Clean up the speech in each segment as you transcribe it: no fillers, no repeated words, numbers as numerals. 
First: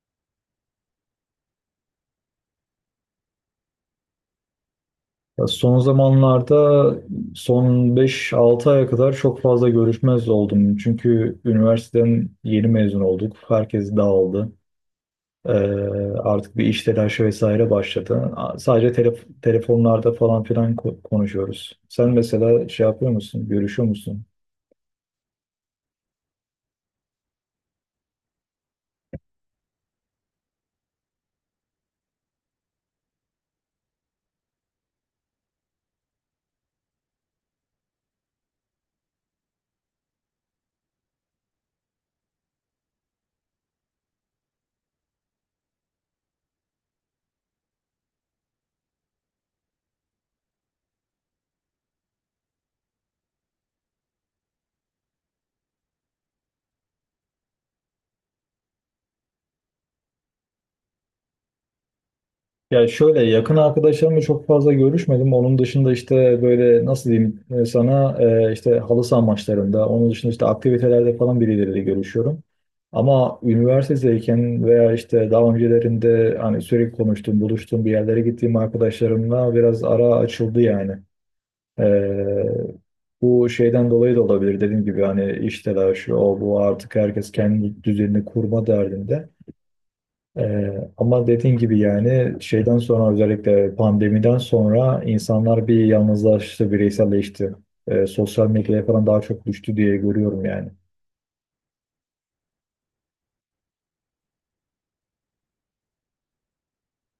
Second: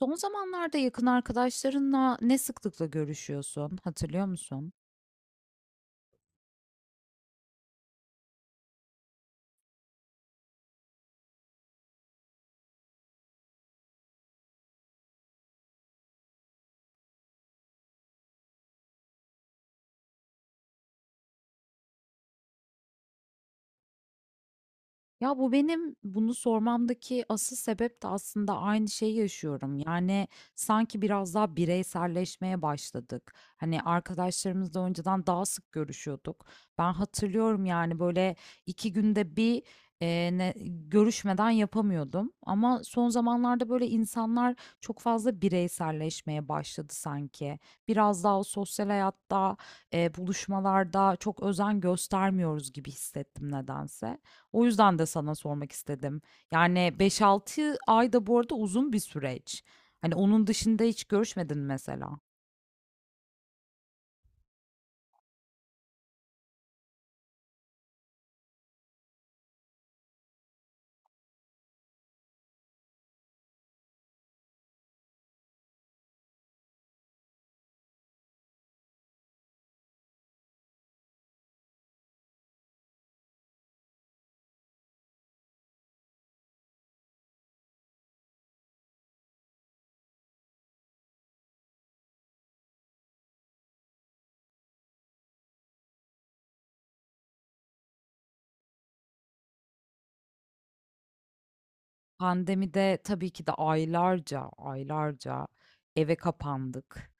Son zamanlarda yakın arkadaşlarınla ne sıklıkla görüşüyorsun, hatırlıyor musun? Ya, son zamanlarda son 5-6 aya kadar çok fazla görüşmez oldum. Çünkü üniversiteden yeni mezun olduk. Herkes dağıldı. Ee, artık bir iş telaşı vesaire başladı. Sadece telefonlarda falan filan konuşuyoruz. Sen mesela şey yapıyor musun? Görüşüyor musun? Ya bu benim bunu sormamdaki asıl sebep de aslında aynı şeyi yaşıyorum. Yani sanki biraz daha bireyselleşmeye başladık. Hani arkadaşlarımızla önceden daha sık görüşüyorduk. Ben hatırlıyorum yani böyle 2 günde bir e, ne- görüşmeden yapamıyordum. Ama son zamanlarda böyle insanlar çok fazla bireyselleşmeye başladı sanki. Biraz daha o sosyal hayatta, buluşmalarda çok özen göstermiyoruz gibi hissettim nedense. O yüzden de sana sormak istedim. Yani 5-6 ay da bu arada uzun bir süreç. Hani onun dışında hiç görüşmedin mi mesela. Ya, şöyle, yakın arkadaşlarımla çok fazla görüşmedim. Onun dışında işte, böyle nasıl diyeyim, sana işte halı saha maçlarında, onun dışında işte aktivitelerde falan birileriyle görüşüyorum. Ama üniversitedeyken veya işte daha öncelerinde hani sürekli konuştuğum, buluştuğum, bir yerlere gittiğim arkadaşlarımla biraz ara açıldı yani. E, bu şeyden dolayı da olabilir, dediğim gibi hani iş telaşı, o bu, artık herkes kendi düzenini kurma derdinde. Ama dediğin gibi yani şeyden sonra, özellikle pandemiden sonra insanlar bir yalnızlaştı, bireyselleşti. Sosyal medyaya falan daha çok düştü diye görüyorum yani. Pandemide tabii ki de aylarca, aylarca eve kapandık.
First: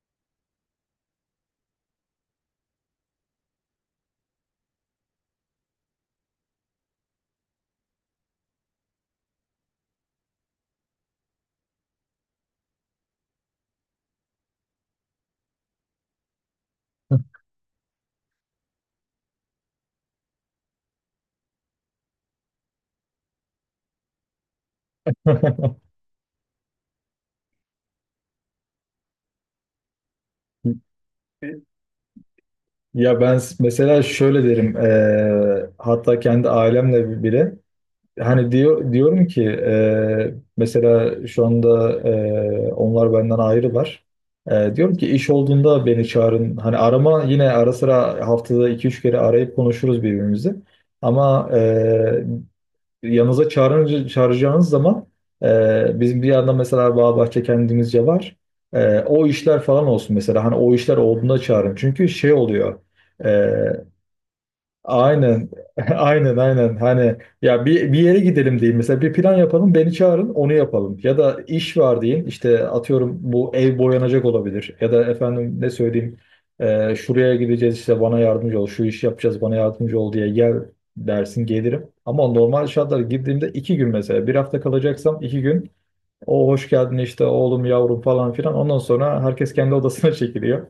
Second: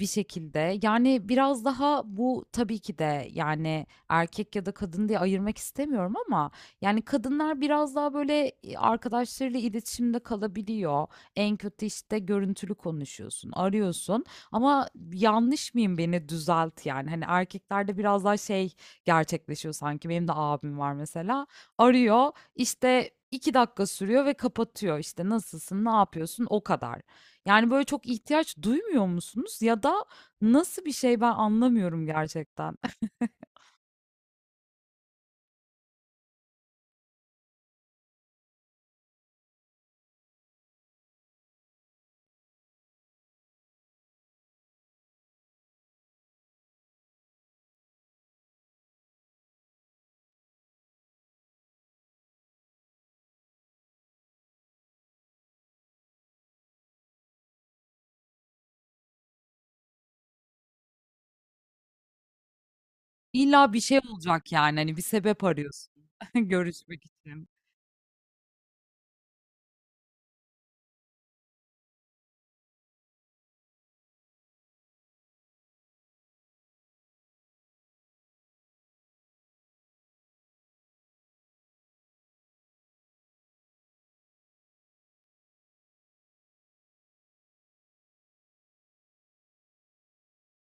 Bir şekilde. Yani, biraz daha bu tabii ki de, yani, erkek ya da kadın diye ayırmak istemiyorum ama, yani, kadınlar biraz daha, böyle, arkadaşlarıyla iletişimde kalabiliyor. En kötü, işte, görüntülü konuşuyorsun, arıyorsun ama yanlış mıyım, beni düzelt, yani. Hani, erkeklerde biraz daha şey gerçekleşiyor sanki. Benim de abim var mesela. Arıyor, işte, 2 dakika sürüyor ve kapatıyor. İşte "Nasılsın, ne yapıyorsun?" o kadar. Yani, böyle, çok ihtiyaç duymuyor musunuz ya da nasıl bir şey ben anlamıyorum gerçekten. Ya, ben mesela şöyle derim, hatta kendi ailemle bile hani diyorum ki, mesela şu anda onlar benden ayrılar. Diyorum ki, iş olduğunda beni çağırın. Hani arama, yine ara sıra haftada 2-3 kere arayıp konuşuruz birbirimizi. Ama yanınıza çağırınca, çağıracağınız zaman, bizim bir yandan mesela Bağbahçe kendimizce var. O işler falan olsun mesela. Hani o işler olduğunda çağırın. Çünkü şey oluyor. İlla bir şey olacak, yani, hani, bir sebep Aynen. arıyorsun Aynen, aynen. görüşmek Hani, için. ya bir, bir yere gidelim diyeyim. Mesela bir plan yapalım, beni çağırın, onu yapalım. Ya da iş var deyin. İşte atıyorum, bu ev boyanacak olabilir. Ya da efendim ne söyleyeyim? Şuraya gideceğiz, işte bana yardımcı ol. Şu işi yapacağız, bana yardımcı ol diye gel dersin, gelirim. Ama normal şartlarda girdiğimde 2 gün mesela. Bir hafta kalacaksam 2 gün. O hoş geldin işte, oğlum, yavrum falan filan. Ondan sonra herkes kendi odasına çekiliyor.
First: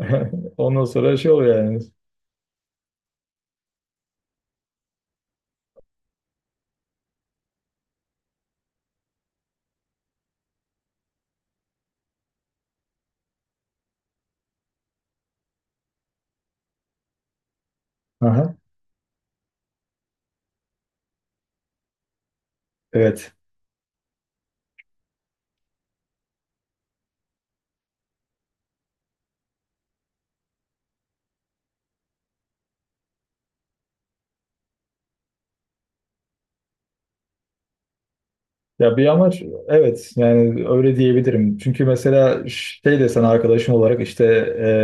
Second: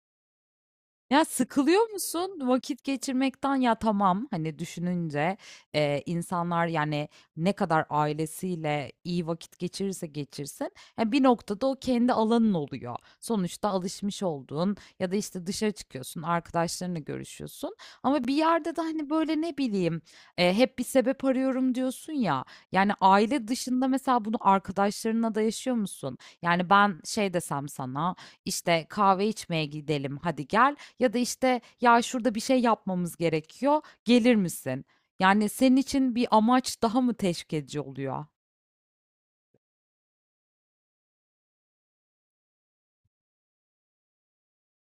Ondan sonra Ya şey oluyor yani. sıkılıyor musun vakit geçirmekten? Ya tamam hani düşününce insanlar yani ne kadar ailesiyle iyi vakit geçirirse geçirsin yani bir noktada o kendi alanın oluyor. Sonuçta alışmış olduğun ya da işte dışarı çıkıyorsun arkadaşlarınla görüşüyorsun ama bir Aha, yerde de hani böyle ne bileyim hep bir sebep arıyorum diyorsun ya yani evet. aile dışında mesela bunu arkadaşlarınla da yaşıyor musun? Yani ben şey desem sana işte kahve içmeye gidelim hadi gel. Ya da işte ya şurada bir şey yapmamız gerekiyor, gelir misin? Yani senin için bir amaç daha mı teşvik edici oluyor? Ya, bir amaç, evet, yani öyle diyebilirim. Çünkü mesela şey desen, arkadaşım olarak işte,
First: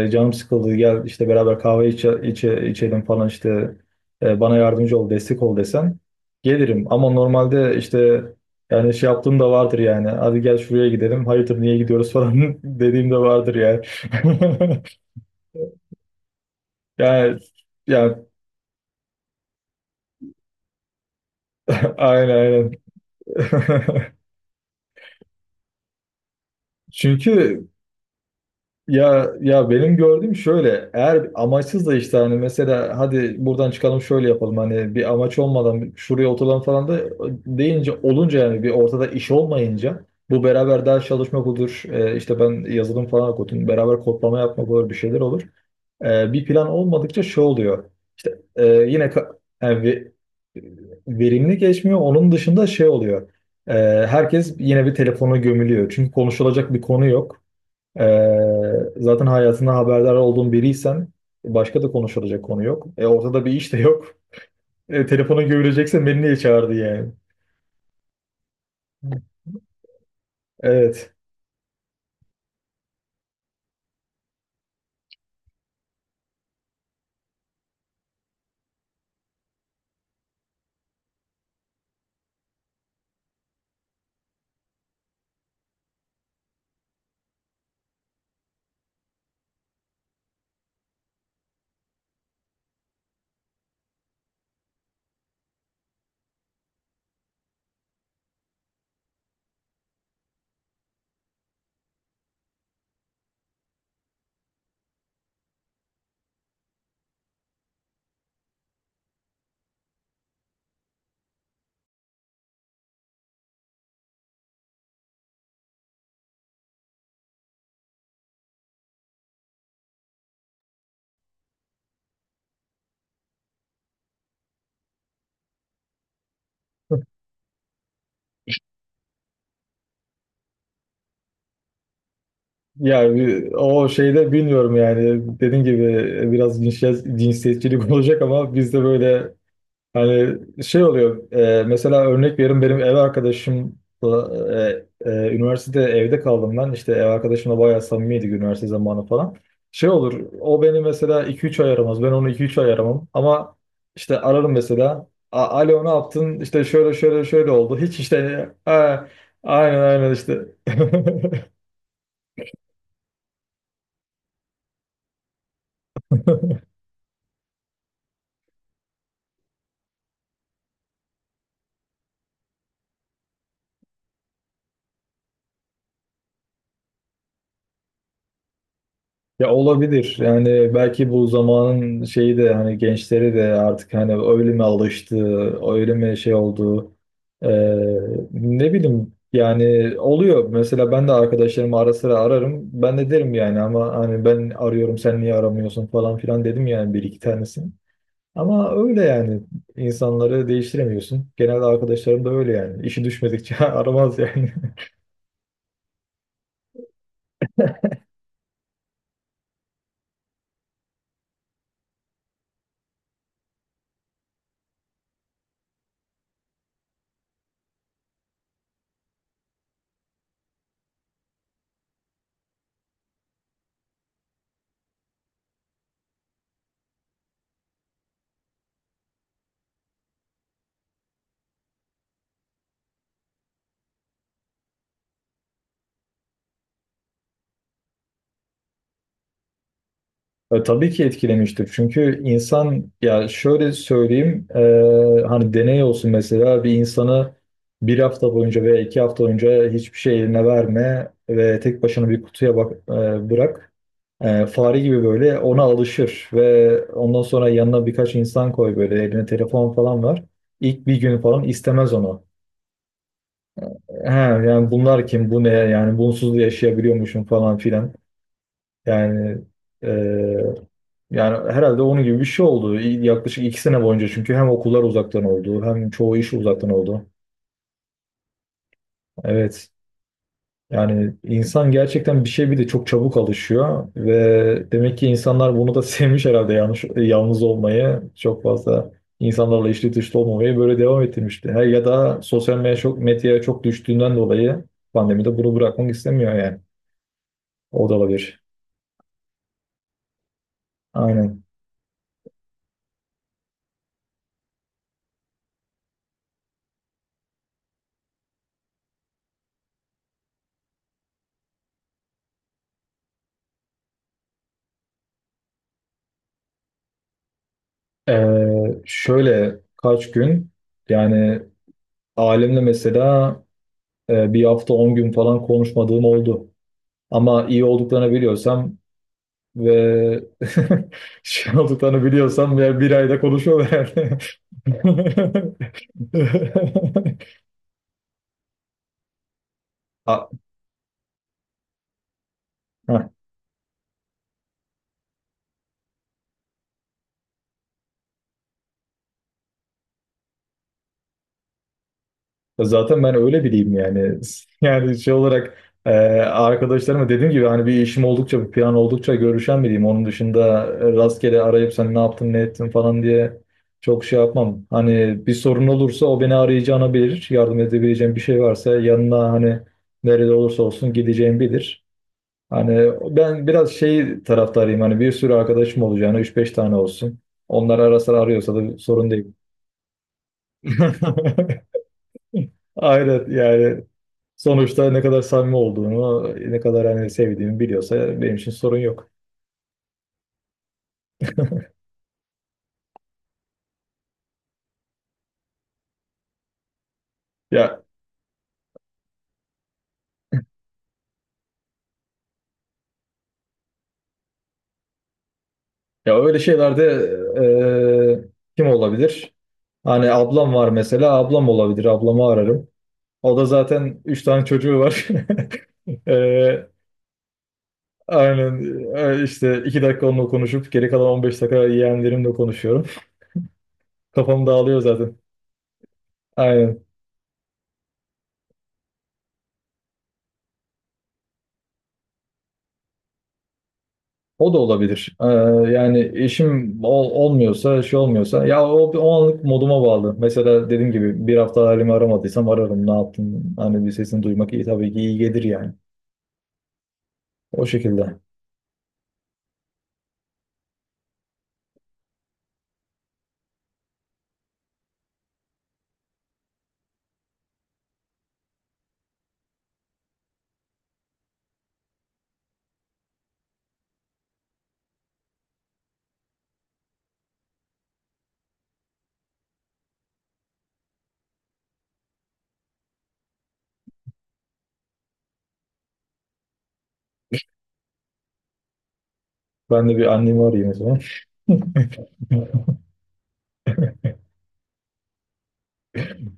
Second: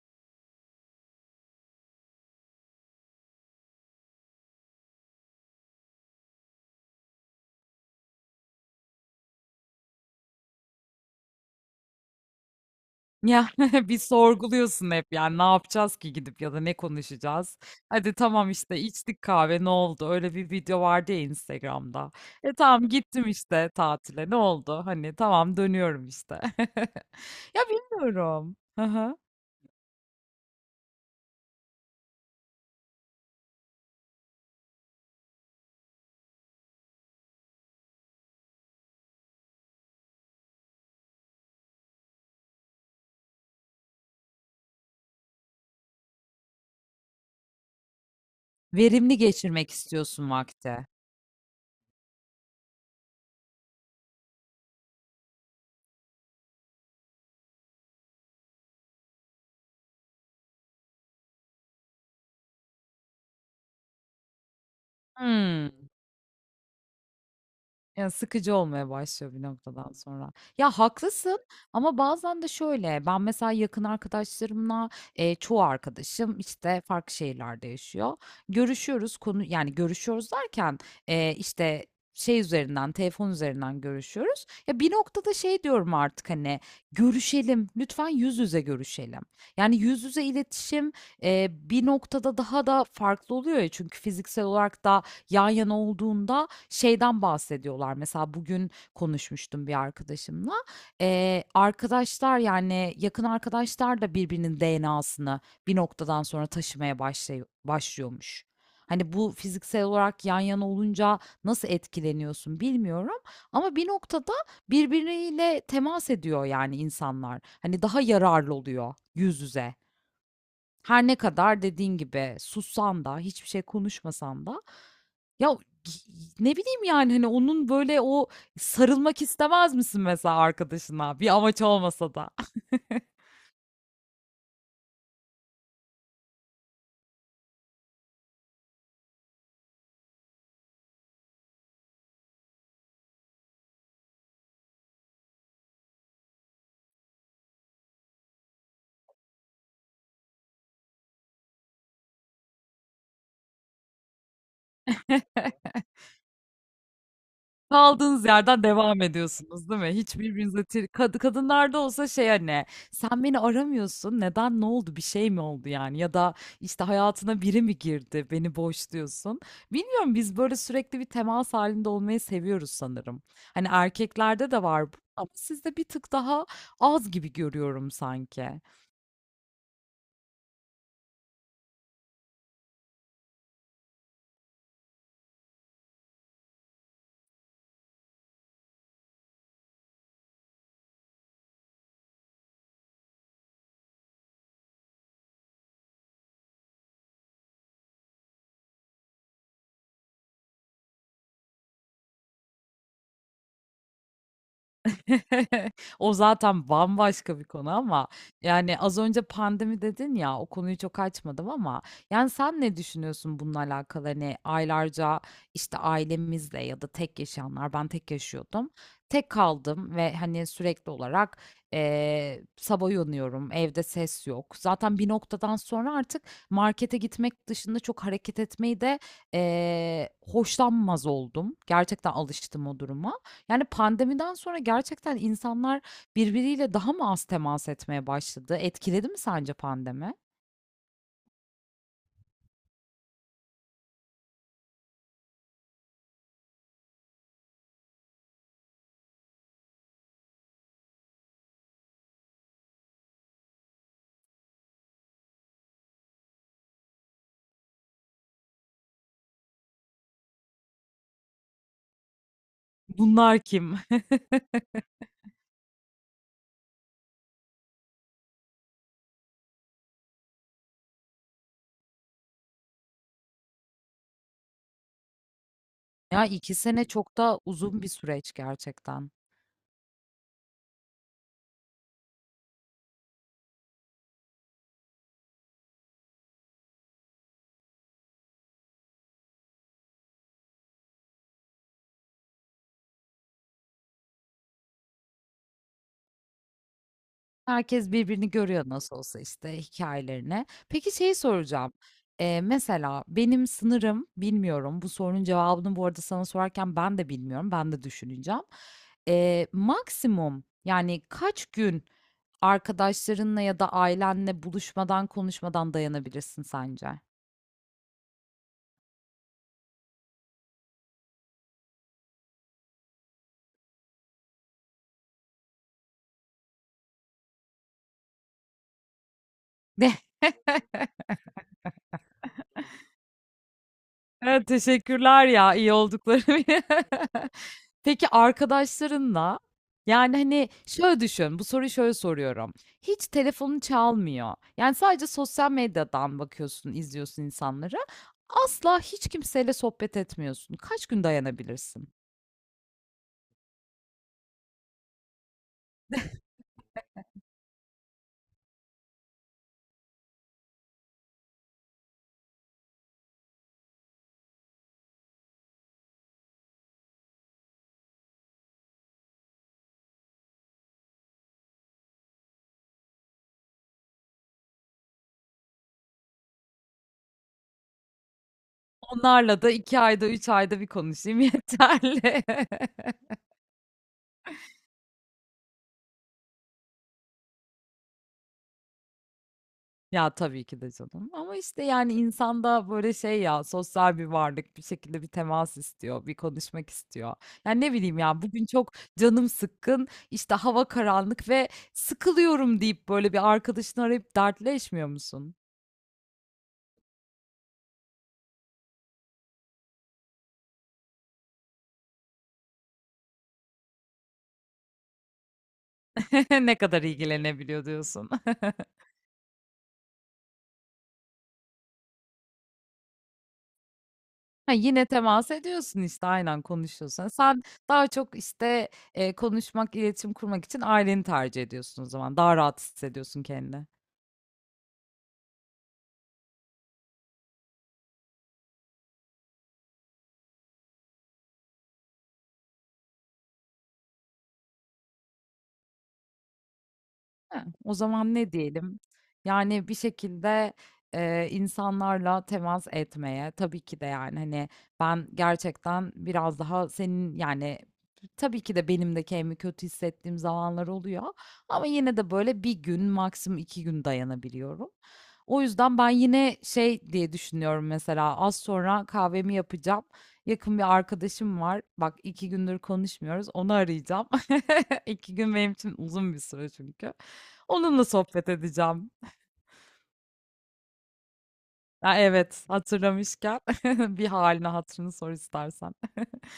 canım sıkıldı, gel işte beraber kahve içelim falan, işte bana yardımcı ol, destek ol desen, gelirim. Ama normalde işte, yani şey yaptığım da vardır yani, hadi gel şuraya gidelim, hayırdır niye gidiyoruz falan dediğim de Ya vardır yani. bir sorguluyorsun hep yani ne yapacağız ki gidip ya da ne Yani, konuşacağız? Hadi yani. tamam işte içtik kahve ne oldu? Öyle bir video vardı ya Aynen, Instagram'da. E aynen. tamam gittim işte tatile ne oldu? Hani tamam dönüyorum işte. Ya Çünkü... bilmiyorum. Hı hı. Ya, ya, benim gördüğüm şöyle, eğer amaçsız da işte, hani mesela hadi buradan çıkalım, şöyle yapalım, hani bir amaç olmadan şuraya oturalım falan da deyince, olunca, yani bir ortada iş olmayınca, bu beraber ders çalışmak olur, işte ben yazılım falan okudum, beraber kodlama yapmak olur, bir şeyler olur. Bir plan olmadıkça şey oluyor işte, Verimli geçirmek yani istiyorsun vakti. verimli geçmiyor, onun dışında şey oluyor. E, herkes yine bir telefona gömülüyor, çünkü konuşulacak bir konu yok. Zaten hayatından haberdar olduğun biriysen başka da konuşulacak konu yok. Ortada bir iş de yok. Telefona Hmm. görülecekse beni niye çağırdı yani? Ya sıkıcı olmaya başlıyor bir noktadan sonra. Ya Evet. haklısın ama bazen de şöyle ben mesela yakın arkadaşlarımla çoğu arkadaşım işte farklı şehirlerde yaşıyor. Görüşüyoruz konu yani görüşüyoruz derken işte şey üzerinden telefon üzerinden görüşüyoruz. Ya bir noktada şey diyorum artık hani görüşelim lütfen yüz yüze görüşelim. Yani yüz yüze iletişim bir noktada daha da farklı oluyor ya çünkü fiziksel olarak da yan yana olduğunda şeyden bahsediyorlar. Mesela bugün konuşmuştum bir arkadaşımla. Arkadaşlar yani yakın arkadaşlar da birbirinin DNA'sını bir noktadan sonra taşımaya başlıyormuş. Hani bu fiziksel olarak yan yana olunca nasıl etkileniyorsun bilmiyorum ama bir noktada birbiriyle temas ediyor yani insanlar. Hani daha yararlı oluyor yüz yüze. Her ne kadar dediğin gibi sussan da hiçbir şey konuşmasan da ya ne bileyim yani hani onun böyle o sarılmak istemez misin mesela arkadaşına bir amaç olmasa da. Yani o şeyde bilmiyorum yani. Dediğim gibi biraz cinsiyetçilik olacak ama, biz de böyle, hani şey oluyor, mesela örnek veriyorum, benim ev arkadaşımla üniversitede evde kaldım ben, işte ev arkadaşımla bayağı samimiydik, üniversite zamanı falan. Şey olur, o beni mesela 2-3 ay aramaz, ben onu 2-3 ay aramam, ama işte ararım mesela, "A- alo ne yaptın? İşte şöyle şöyle şöyle oldu, hiç Kaldığınız işte." yerden devam "Ha, ediyorsunuz, aynen, değil mi? aynen Hiç işte." birbirinize tir Kad kadınlarda olsa şey hani sen beni aramıyorsun. Neden? Ne oldu? Bir şey mi oldu yani? Ya da işte hayatına biri mi girdi? Beni boşluyorsun. Bilmiyorum biz böyle sürekli bir temas halinde olmayı seviyoruz sanırım. Hani erkeklerde de var bu ama sizde bir tık daha az gibi görüyorum sanki. Ya, olabilir. Yani belki bu zamanın şeyi de, hani gençleri de artık hani öyle mi alıştı, öyle mi şey oldu. Ee, ne bileyim yani, oluyor. Mesela ben de arkadaşlarımı ara sıra ararım. Ben de derim yani, ama hani ben arıyorum, sen niye aramıyorsun falan filan dedim yani bir iki tanesini. Ama öyle yani, insanları değiştiremiyorsun. Genelde arkadaşlarım da öyle yani. İşi düşmedikçe aramaz yani. O zaten bambaşka bir konu ama yani az önce pandemi dedin ya o konuyu çok açmadım ama yani sen ne düşünüyorsun bununla alakalı? Hani aylarca işte ailemizle ya da tek yaşayanlar ben tek yaşıyordum. Tek kaldım ve hani sürekli olarak sabah uyanıyorum evde ses yok. Zaten bir noktadan sonra artık markete gitmek dışında çok hareket etmeyi de hoşlanmaz oldum. Gerçekten alıştım o duruma. Yani, pandemiden sonra gerçekten insanlar birbiriyle daha mı az temas etmeye başladı? Etkiledi mi sence pandemi? Tabii ki etkilemiştir. Çünkü insan, ya şöyle söyleyeyim, hani deney olsun, mesela bir insanı bir hafta boyunca veya 2 hafta boyunca hiçbir şey eline verme ve tek başına bir kutuya bak, bırak. Fare gibi böyle ona alışır ve ondan sonra yanına birkaç insan koy, böyle eline telefon falan var. İlk bir gün falan istemez onu. Bunlar kim? He, yani bunlar kim, bu ne yani, bunsuz da yaşayabiliyormuşum falan filan. Yani e, yani herhalde onun gibi bir şey oldu. Yaklaşık 2 sene boyunca, çünkü hem okullar uzaktan oldu, hem çoğu Ya, iş iki uzaktan sene oldu. çok da uzun bir süreç gerçekten. Evet. Yani insan gerçekten bir şey, bir de çok çabuk alışıyor ve demek ki insanlar bunu da sevmiş herhalde, yalnız olmayı çok fazla, insanlarla içli dışlı olmamayı böyle devam ettirmişti. Her, ya da sosyal medyaya çok düştüğünden dolayı pandemide bunu bırakmak istemiyor yani. O Herkes da birbirini olabilir. görüyor nasıl olsa işte hikayelerini. Peki şey Aynen. soracağım. Mesela benim sınırım bilmiyorum. Bu sorunun cevabını bu arada sana sorarken ben de bilmiyorum. Ben de düşüneceğim. Maksimum yani kaç gün arkadaşlarınla ya da ailenle buluşmadan konuşmadan dayanabilirsin sence? Şöyle kaç gün, yani ailemle mesela, bir hafta 10 gün falan konuşmadığım oldu. Ama iyi olduklarını biliyorsam ve şey olduklarını biliyorsam, ya bir ayda konuşuyorlar yani. Evet, teşekkürler ya iyi oldukları. Peki arkadaşlarınla, yani, A- hani, şöyle düşün, bu soruyu şöyle soruyorum. Hiç telefonun çalmıyor. Yani, sadece sosyal medyadan bakıyorsun, izliyorsun insanları. Asla hiç kimseyle sohbet etmiyorsun. Kaç gün dayanabilirsin? Zaten ben öyle biriyim yani. Yani şey olarak, e, arkadaşlarıma dediğim gibi, hani bir işim oldukça, bir plan oldukça görüşen biriyim. Onun dışında rastgele arayıp sen ne yaptın, ne ettin falan diye çok şey yapmam. Hani bir sorun olursa o beni arayacağını bilir. Yardım edebileceğim bir şey varsa, yanına, hani nerede olursa olsun gideceğim bilir. Hani ben biraz şey taraftarıyım, hani bir sürü arkadaşım olacağını, üç beş tane olsun. Onlar ara sıra arıyorsa da sorun değil. Onlarla da 2 ayda, 3 ayda bir konuşayım yeterli. Aynen yani, sonuçta ne kadar samimi olduğunu, ne kadar hani sevdiğimi biliyorsa benim için sorun yok. Ya, tabii ki de canım ama, işte, yani, insan da, böyle, şey ya, sosyal bir varlık, bir şekilde bir temas istiyor, bir konuşmak istiyor. Yani, ne Ya, bileyim ya, bugün çok canım sıkkın, işte, hava karanlık ve sıkılıyorum deyip, böyle, bir arkadaşını arayıp dertleşmiyor musun? ya öyle şeylerde, eee, kim olabilir? Hani ablam var mesela, ablam olabilir. Ablamı ararım. O da zaten üç tane çocuğu var. Ne Eee, kadar ilgilenebiliyor diyorsun. aynen, işte 2 dakika onunla konuşup geri kalan 15 dakika yeğenlerimle konuşuyorum. Kafam Ha, dağılıyor yine zaten. temas ediyorsun, işte, aynen Aynen. konuşuyorsun. Sen daha çok, işte, konuşmak, iletişim kurmak için aileni tercih ediyorsun o zaman. Daha rahat hissediyorsun kendini. O da olabilir. Yani işim olmuyorsa, şey olmuyorsa. Ya o anlık moduma bağlı. Mesela dediğim gibi bir hafta halimi aramadıysam ararım. Ne yaptın? Hani bir sesini duymak iyi, tabii ki iyi gelir yani. He, O o zaman şekilde. ne diyelim? Yani bir şekilde, insanlarla temas etmeye, tabii ki de, yani, hani, ben gerçekten biraz daha senin, yani, tabii ki de benim de kendimi kötü hissettiğim zamanlar oluyor ama yine de böyle bir gün, maksimum 2 gün dayanabiliyorum. O yüzden ben yine şey diye düşünüyorum mesela, az sonra kahvemi yapacağım. Yakın bir arkadaşım var. Bak 2 gündür konuşmuyoruz. Onu arayacağım. 2 gün benim için uzun bir süre çünkü. Onunla sohbet edeceğim. Ben de bir annemi arayayım o zaman. Ha, evet, hatırlamışken bir haline hatırını sor istersen.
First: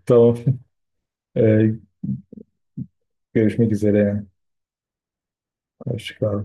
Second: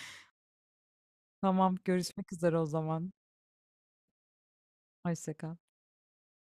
Tamam. Tamam, Ee, görüşmek üzere o zaman. görüşmek üzere. Hoşça kal. Hoşçakal.